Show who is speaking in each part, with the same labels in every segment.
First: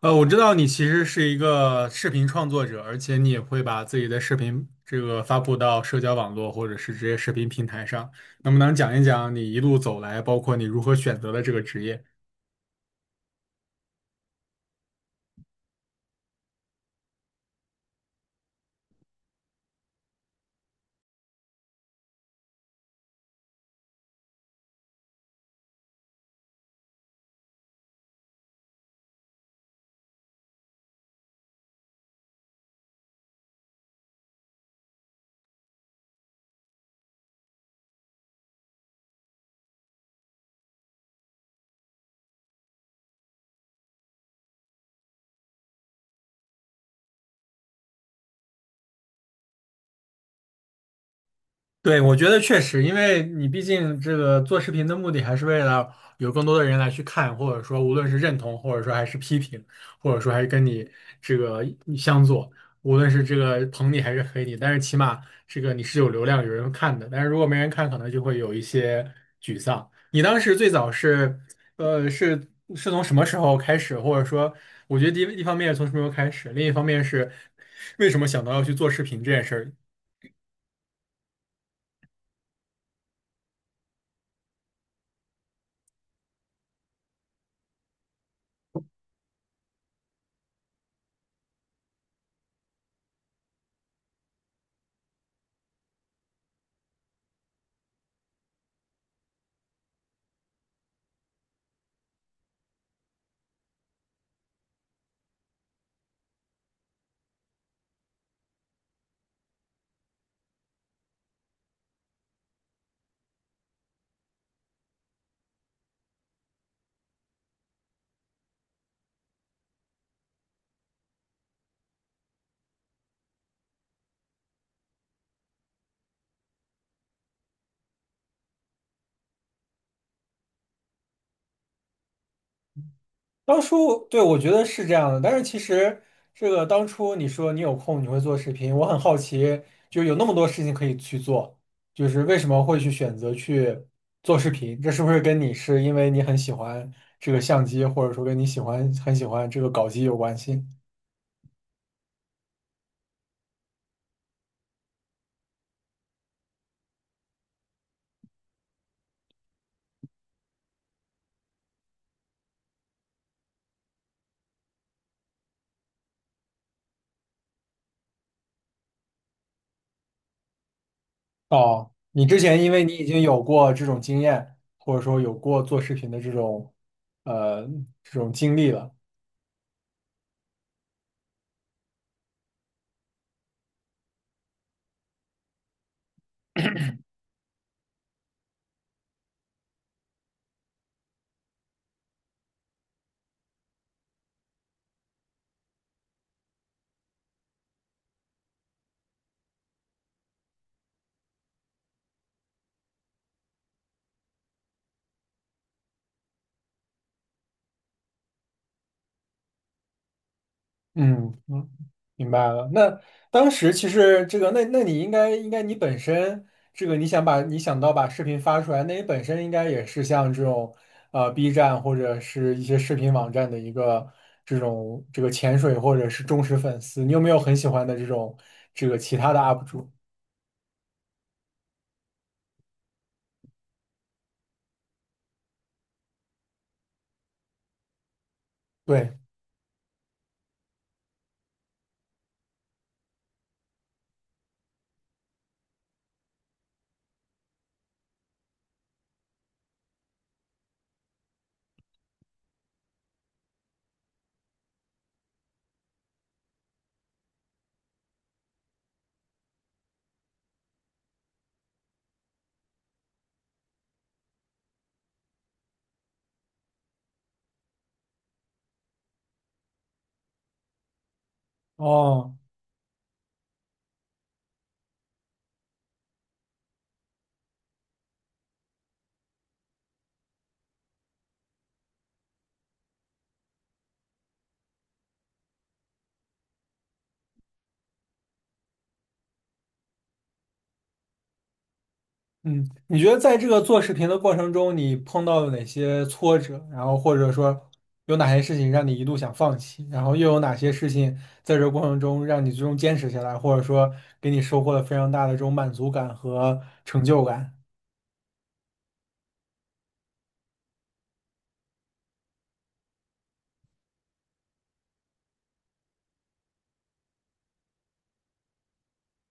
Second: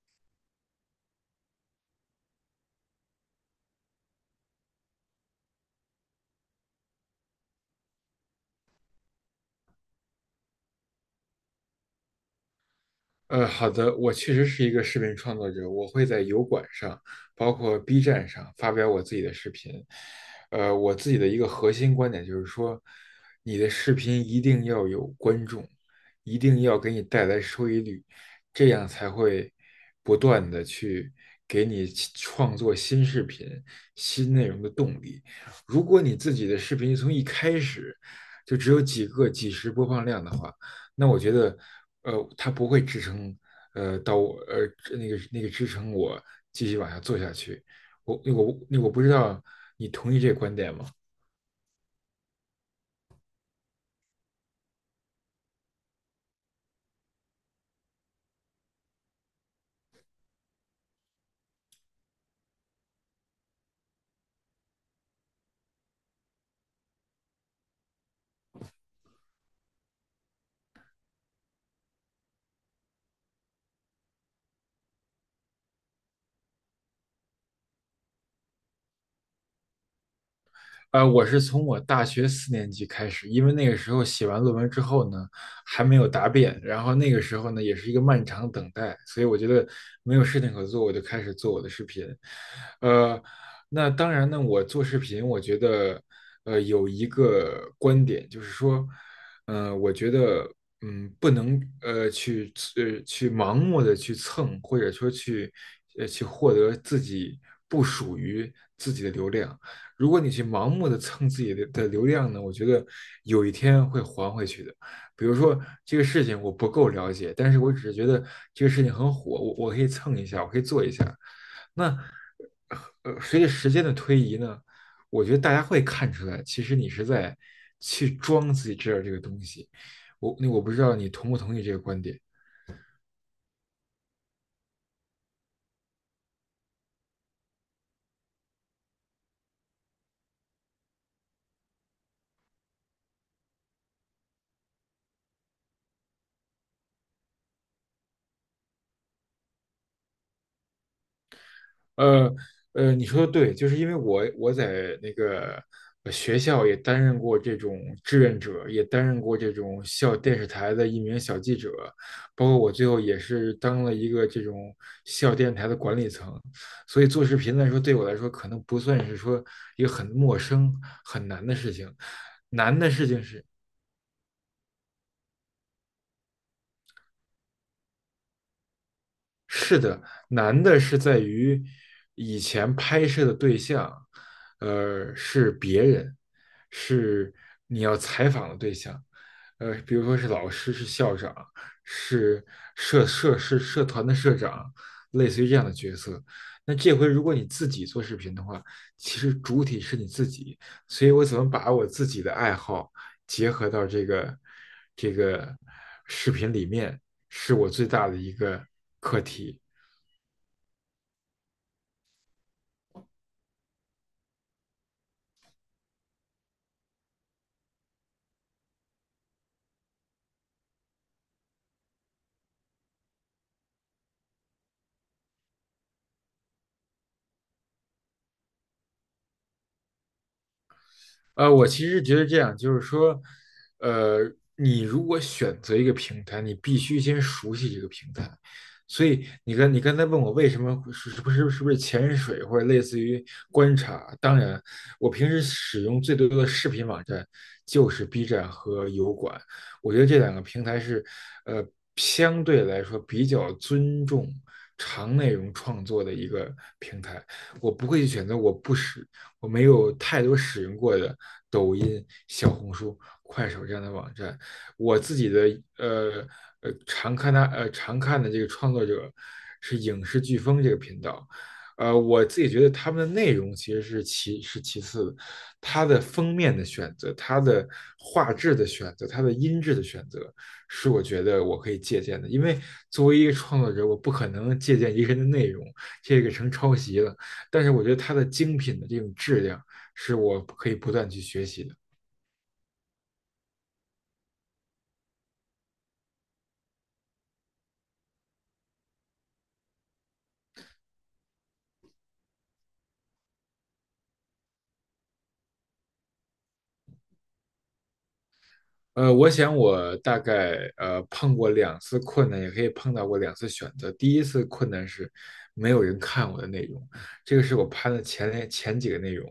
Speaker 1: 我知道你其实是一个视频创作者，而且你也会把自己的视频这个发布到社交网络或者是这些视频平台上。能不能讲一讲你一路走来，包括你如何选择的这个职业？
Speaker 2: 好的，我确实是一个视频创作者，我会在油管上，包括 B 站上发表我自己的视频。我自己的一个核心观点就是说，你的视频一定要有观众，一定要给你带来收益率，这样才会不断的去给你去创作新视频、新内容的动力。如果你自己的视频从一开始就只有几个、几十播放量的话，那我觉得，它不会支撑，呃，到我呃那个那个支撑我继续往下做下去。我不知道你同意这个观点吗？
Speaker 1: 对，我觉得确实，因为你毕竟这个做视频的目的还是为了有更多的人来去看，或者说无论是认同，或者说还是批评，或者说还是跟你这个相左，无论是这个捧你还是黑你，但是起码这个你是有流量，有人看的。但是如果没人看，可能就会有一些沮丧。你当时最早是，呃，是是从什么时候开始，或者说，我觉得第一一方面是从什么时候开始，另一方面是为什么想到要去做视频这件事儿？
Speaker 2: 我是从我大学四年级开始，因为那个时候写完论文之后呢，还没有答辩，然后那个时候呢，也是一个漫长等待，所以我觉得没有事情可做，我就开始做我的视频。呃，那当然呢，我做视频，我觉得，有一个观点就是说，我觉得，不能去盲目的去蹭，或者说去获得自己不属于自己的流量。如果你去盲目的蹭自己的流量呢，我觉得有一天会还回去的。比如说这个事情我不够了解，但是我只是觉得这个事情很火，我可以蹭一下，我可以做一下。那随着时间的推移呢，我觉得大家会看出来，其实你是在去装自己知道这个东西。我不知道你同不同意这个观点。
Speaker 1: 当初对我觉得是这样的，但是其实这个当初你说你有空你会做视频，我很好奇，就有那么多事情可以去做，就是为什么会去选择去做视频？这是不是跟你是因为你很喜欢这个相机，或者说跟你喜欢很喜欢这个搞机有关系？
Speaker 2: 呃你说的对，就是因为我在那个学校也担任过这种志愿者，也担任过这种校电视台的一名小记者，包括我最后也是当了一个这种校电台的管理层，所以做视频来说，对我来说可能不算是说一个很陌生、很难的事
Speaker 1: 哦，
Speaker 2: 情。
Speaker 1: 你之前因
Speaker 2: 难
Speaker 1: 为
Speaker 2: 的
Speaker 1: 你已
Speaker 2: 事
Speaker 1: 经
Speaker 2: 情
Speaker 1: 有
Speaker 2: 是，
Speaker 1: 过这种经验，或者说有过做视频的这种呃这种经历了。
Speaker 2: 是的，难的是在于以前拍摄的对象，是别人，是你要采访的对象，比如说是老师、是校长、是社团的社长，类似于这样的角色。那这回如果你自己做视频的话，其实主体是你自己，所以我怎么把我自己的爱好结合到这个视频里面，是我最大的一个课题。
Speaker 1: 嗯嗯，明白了。那当时其实这个，那你应该你本身这个你想把你想到把视频发出来，那你本身应该也是像这种B 站或者是一些视频网站的一个这种这个潜水或者是忠实粉丝。你有没有很喜欢的这种这个其他的 UP 主？
Speaker 2: 我其实觉得这样，就是说，呃，你如果选择一个平台，你必须先熟悉这个平台。所
Speaker 1: 对，
Speaker 2: 以你刚才问我为什么会是不是潜水或者类似于观察？当然，我平时使用最多的视频网站就是 B 站和油管，我觉得这两个平台是，呃，相对来说比较尊重长内容创作的一个平台。我不会去选择我不使我没有太多使用过的抖音、小红书、快手这样的网站。我自己的呃常看的这个创作者是影视飓风这个频道，我
Speaker 1: 哦。
Speaker 2: 自己觉得他们的内容其实是其次的，它的封面的选择、它的画质的选择、它的音质的选择，是我觉得我可以借鉴的。因为作为一个创作者，我不可能借鉴一个人的内容，这个成抄袭了。但是我觉得它的精品的这种质量是我可以不断去学习的。
Speaker 1: 嗯，你觉得在这个做视频的过程中，你碰到了哪些挫折？然后或者说有哪些事情让你一度想放弃？然后又有哪些事情在这个过程中让你最终坚持下来，或者说给你收获了非常大的这种满足感和成就感？
Speaker 2: 我想我大概碰过两次困难，也可以碰到过两次选择。第一次困难是没有人看我的内容，这个是我拍的前几个内容，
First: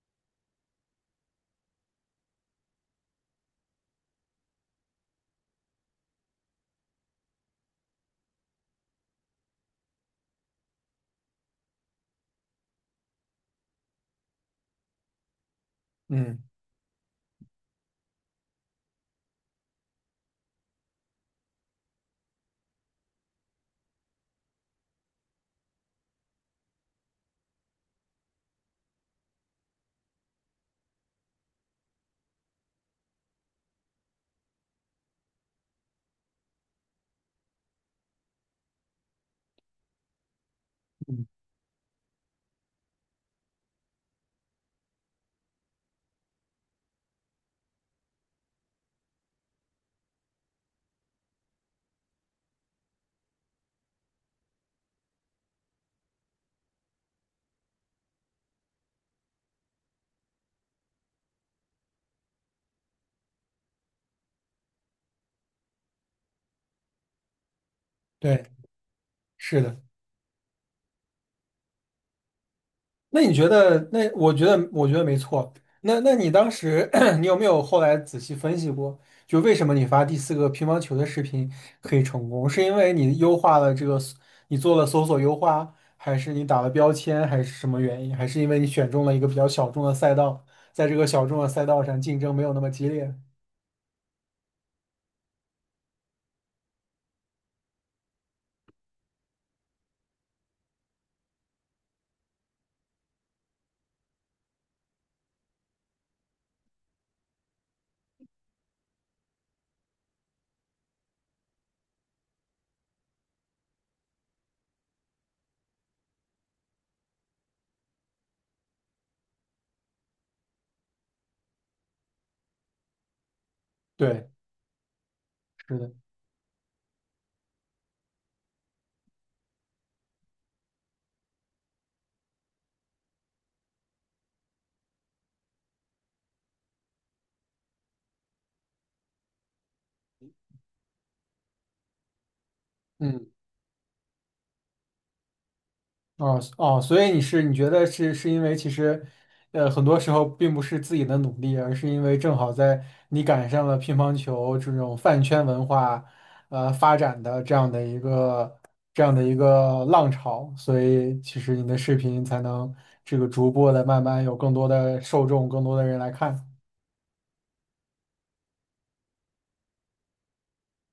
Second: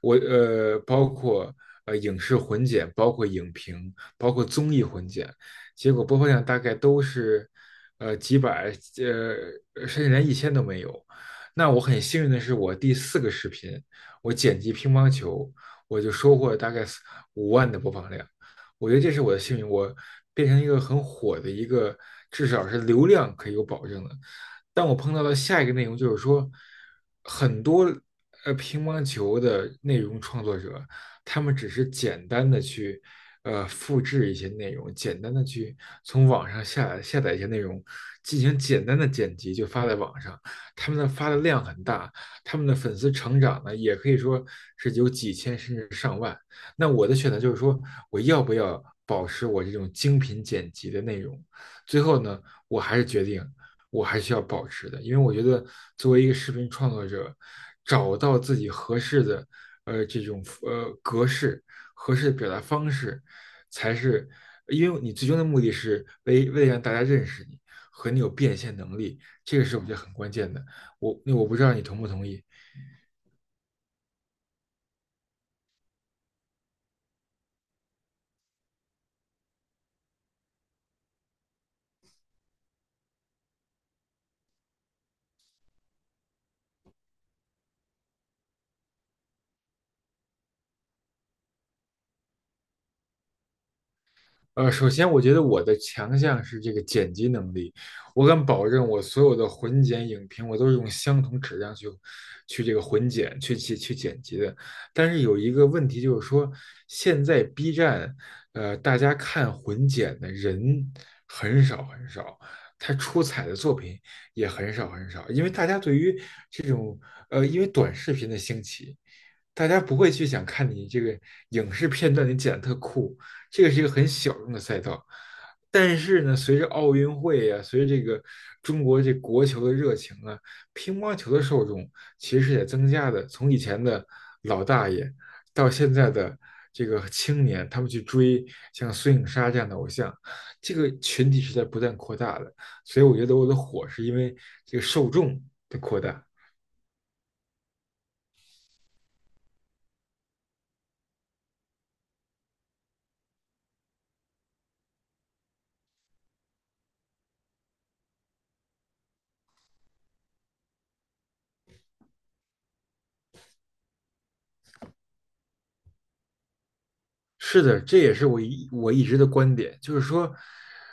Speaker 2: 我包括影视混剪，包括影评，包括综艺混剪，结果播放量大概都是几百甚至连一千都没有。那我很幸运的是，我第四个视频我剪辑乒乓球，我就收
Speaker 1: 嗯，
Speaker 2: 获了大概四五万的播放量。我觉得这是我的幸运，我变成一个很火的一个，至少是流量可以有保证的。但我碰到的下一个内容就是说，很多乒乓球的内容创作者，他们只是简单的去复制一些内容，简单的去从网上下载一些内容，进行简单的剪辑就发在网上，他们的
Speaker 1: 嗯，
Speaker 2: 发的量很大，他们的粉丝成长呢也可以说是有几千甚至上万。那我的选择就是说，我要不要保持我这种精品剪辑的内容？最后呢，我还是决定，我还是要保持的，因为我觉得作为一个视频创作者，找到自己合适的这种格式、合适的表达方式，才是因为你最终的目的是为了让大家认识你和你有
Speaker 1: 对，
Speaker 2: 变现能力，这
Speaker 1: 是
Speaker 2: 个是
Speaker 1: 的。
Speaker 2: 我觉得很关键的。我不知道你同不同意。
Speaker 1: 那你觉得？那我觉得，我觉得没错。那那你当时，你有没有后来仔细分析过，就为什么你发第四个乒乓球的视频可以成功？是因为你优化了这个你做了搜索优化，还是你打了标签，还是什么原因？还是因为你选中了一个比较小众的赛道，在这个小众的赛道上竞争没有那么激烈？
Speaker 2: 首先我觉得我的强项是这个剪辑能力，我敢保证我所有的混剪影评，我都是用相同质量去这个混剪、去剪辑的。但是有一个问题就是说，现在 B 站，大家看混剪的人很少很少，他出彩的作品也很少很少，因为大家对于这种因为短视频的兴起。大家不会去想看你这个影视片段，你剪得特酷，这个是一个很
Speaker 1: 对，
Speaker 2: 小众的赛道。
Speaker 1: 是的，
Speaker 2: 但是呢，随着奥运会啊，随着这个中国这国球的热情啊，乒乓球的受众其实也在增加的。从以前的老大爷到现在的这个青年，他们去追像孙颖莎这样的偶像，这个群体是在不断扩大的。所以我
Speaker 1: 嗯。
Speaker 2: 觉得我的火是因为这个受众的扩大。
Speaker 1: 哦哦，所以你是你觉得是因为其实，呃，很多时候并不是自己的努力，而是因为正好在你赶上了乒乓球这种饭圈文化，呃，发展的这样的一个浪潮，所以其实你的视频才能这个逐步的慢慢有更多的受众，更多的人来看。
Speaker 2: 是的，这也是我一直的观点，就是说，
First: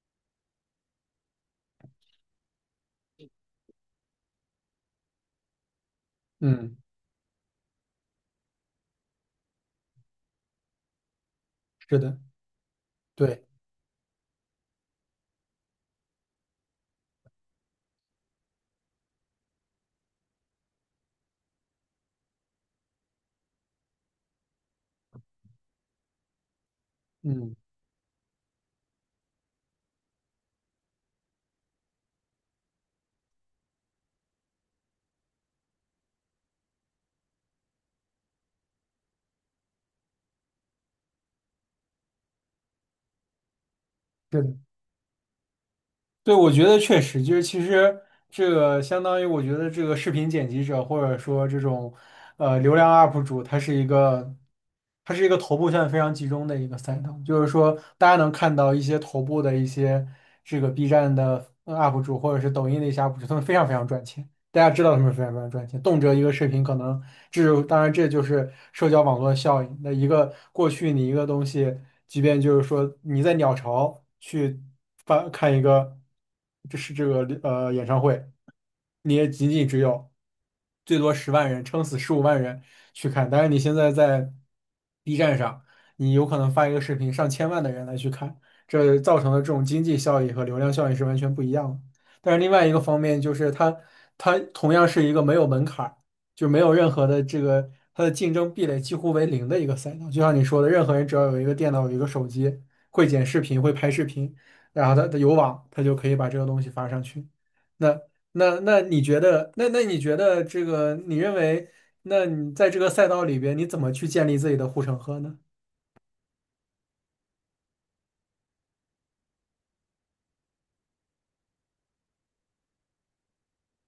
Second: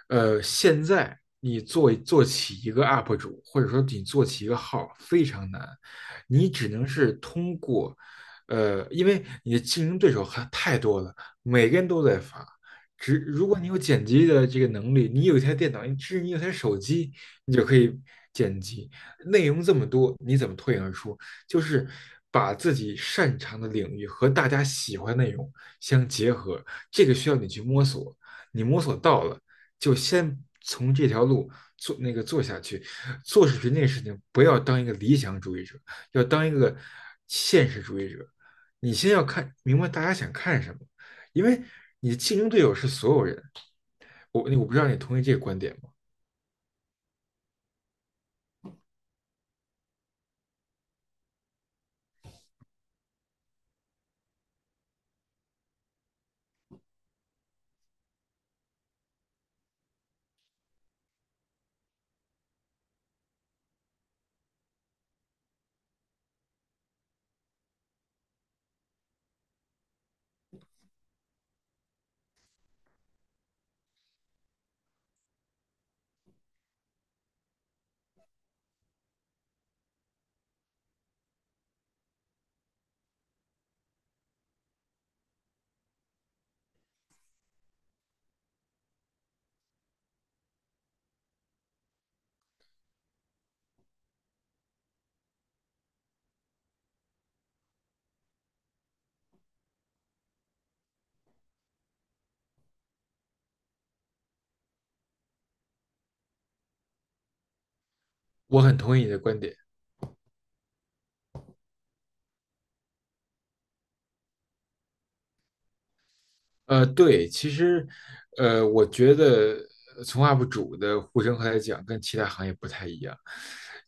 Speaker 2: 现在你做起一个 UP 主，或者说你做起一个号非常难，你只
Speaker 1: 嗯，
Speaker 2: 能是通过，因为你的竞争对手还太多了，每个人
Speaker 1: 是
Speaker 2: 都
Speaker 1: 的，
Speaker 2: 在发。只
Speaker 1: 对，
Speaker 2: 如果你有剪辑的这个能力，你有一台电脑，你甚至你有台手机，你就可以剪辑。内容这么多，你怎么脱颖而出就是把自己擅长的领域和大家喜欢的内容相结合，这个需要你
Speaker 1: 嗯，
Speaker 2: 去摸索，你摸索到了，就先从这条路做那个做下去。做视频这个事情，不要当一个理想主义者，要当一个现实主义者。你先要看明白大家想看什么，因为你的竞争对手是所有人。
Speaker 1: 是
Speaker 2: 我
Speaker 1: 的。
Speaker 2: 我不知道你同意这个观点吗？
Speaker 1: 对，我觉得确实就是，其实这个相当于，我觉得这个视频剪辑者或者说这种流量 UP 主，他是一个它是一个头部现在非常集中的一个赛道，就是说大家能看到一些头部的一些这个 B 站的UP 主或者是抖音的一些 UP 主，他们非常非常赚钱，大家知道他们非常非常赚钱，动辄一个视频可能这当然这就是社交网络效应。那一个过去你一个东西，即便就是说你在鸟巢去发看一个，这是这个演唱会，你也仅仅只有最多10万人，撑死15万人去看。但是你现在在 B 站上，你有可能发一个视频，上千万的人来去看，这造成的这种经济效益和流量效益是完全不一样的。但是另外一个方面就是它，它同样是一个没有门槛。就没有任何的这个它的竞争壁垒几乎为零的一个赛道。就像你说的，任何人只要有一个电脑、有一个手机，会剪视频、会拍视频，然后他有网，他就可以把这个东西发上去。那那
Speaker 2: 我很
Speaker 1: 那
Speaker 2: 同
Speaker 1: 你
Speaker 2: 意你
Speaker 1: 觉
Speaker 2: 的观
Speaker 1: 得，
Speaker 2: 点。
Speaker 1: 那那你觉得这个，你认为，那你在这个赛道里边，你怎么去建立自己的护城河呢？
Speaker 2: 对，其实，我觉得从 UP 主的呼声来讲，跟其他行业不太一样，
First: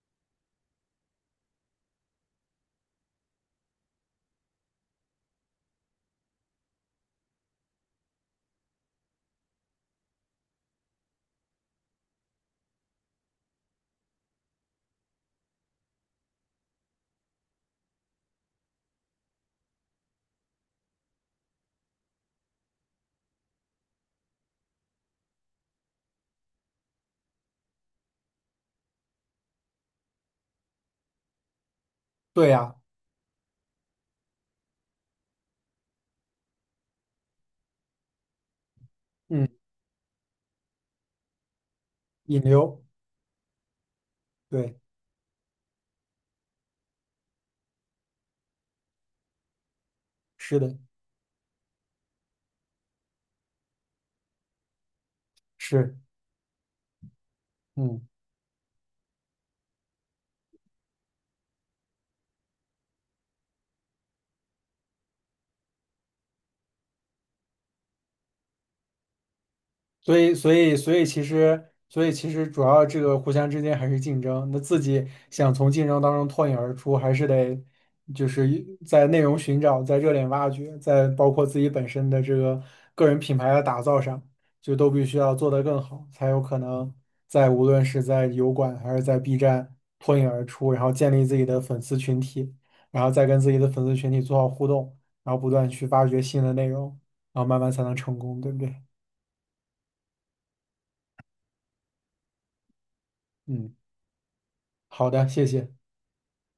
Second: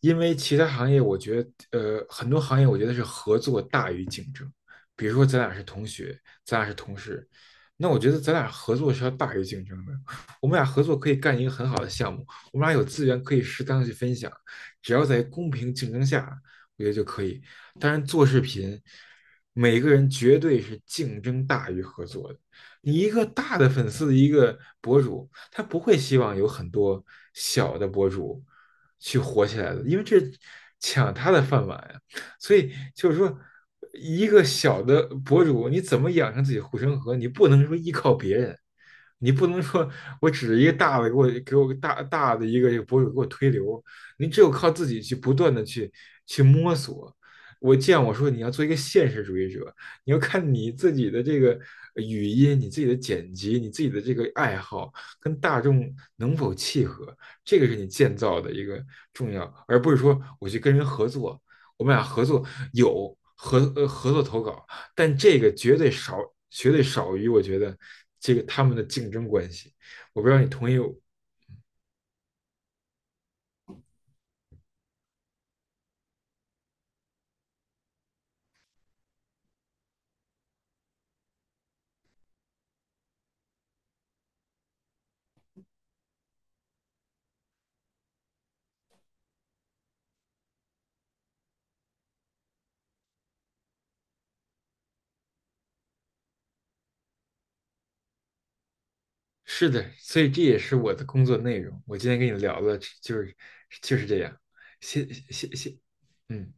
Speaker 2: 因为其他行业，我觉得，很多行业我觉得是合作大于竞争。比如说，咱俩是同学，咱俩是同事，那我觉得咱俩合作是要大于竞争的。我们俩合作可以干一个很好的项目，我们俩有资源可以适当的去分享，只要在公平竞争下，我觉得就可以。当然，做视频，每个人绝对是竞争大于合作的。你一个大的粉丝的一个博主，他不会希望有很多小的博主去火起来的，因为这抢他的饭碗呀。
Speaker 1: 对
Speaker 2: 所以
Speaker 1: 呀，
Speaker 2: 就是说，一个小的博主，你怎么养成自己护城河？你不能说依靠别人，你
Speaker 1: 嗯，
Speaker 2: 不能说我指着一个大的给我大大
Speaker 1: 引
Speaker 2: 的一个
Speaker 1: 流，
Speaker 2: 博主给我推流，你只有靠
Speaker 1: 对，
Speaker 2: 自己去不断的去摸索。我说你要做一个现实主义者，你要看
Speaker 1: 是
Speaker 2: 你
Speaker 1: 的，
Speaker 2: 自己的这个语音、你自己的剪辑、你自己的这个爱好跟大众
Speaker 1: 是，
Speaker 2: 能否契合，这个是你
Speaker 1: 嗯。
Speaker 2: 建造的一个重要，而不是说我去跟人合作，我们俩合作有合作投稿，但这个绝对少，绝对少于我觉得这个他们的竞争关系。
Speaker 1: 所
Speaker 2: 我不知
Speaker 1: 以，
Speaker 2: 道你
Speaker 1: 所
Speaker 2: 同
Speaker 1: 以，
Speaker 2: 意
Speaker 1: 所
Speaker 2: 我。
Speaker 1: 以，其实，所以，其实，主要这个互相之间还是竞争。那自己想从竞争当中脱颖而出，还是得就是一在内容寻找、在热点挖掘、在包括自己本身的这个个人品牌的打造上，就都必须要做得更好，才有可能在无论是在油管还是在 B 站脱颖而出，然后建立自己的粉丝群体，然后再跟自己的粉丝群体做好互动，然后不断去挖掘新的内容，然后慢慢才能成功，对不对？
Speaker 2: 是的，所以这也是我的工作内容。我今天跟你聊的就是
Speaker 1: 嗯。
Speaker 2: 这样。谢
Speaker 1: 好
Speaker 2: 谢
Speaker 1: 的，谢
Speaker 2: 谢
Speaker 1: 谢。
Speaker 2: 谢，嗯。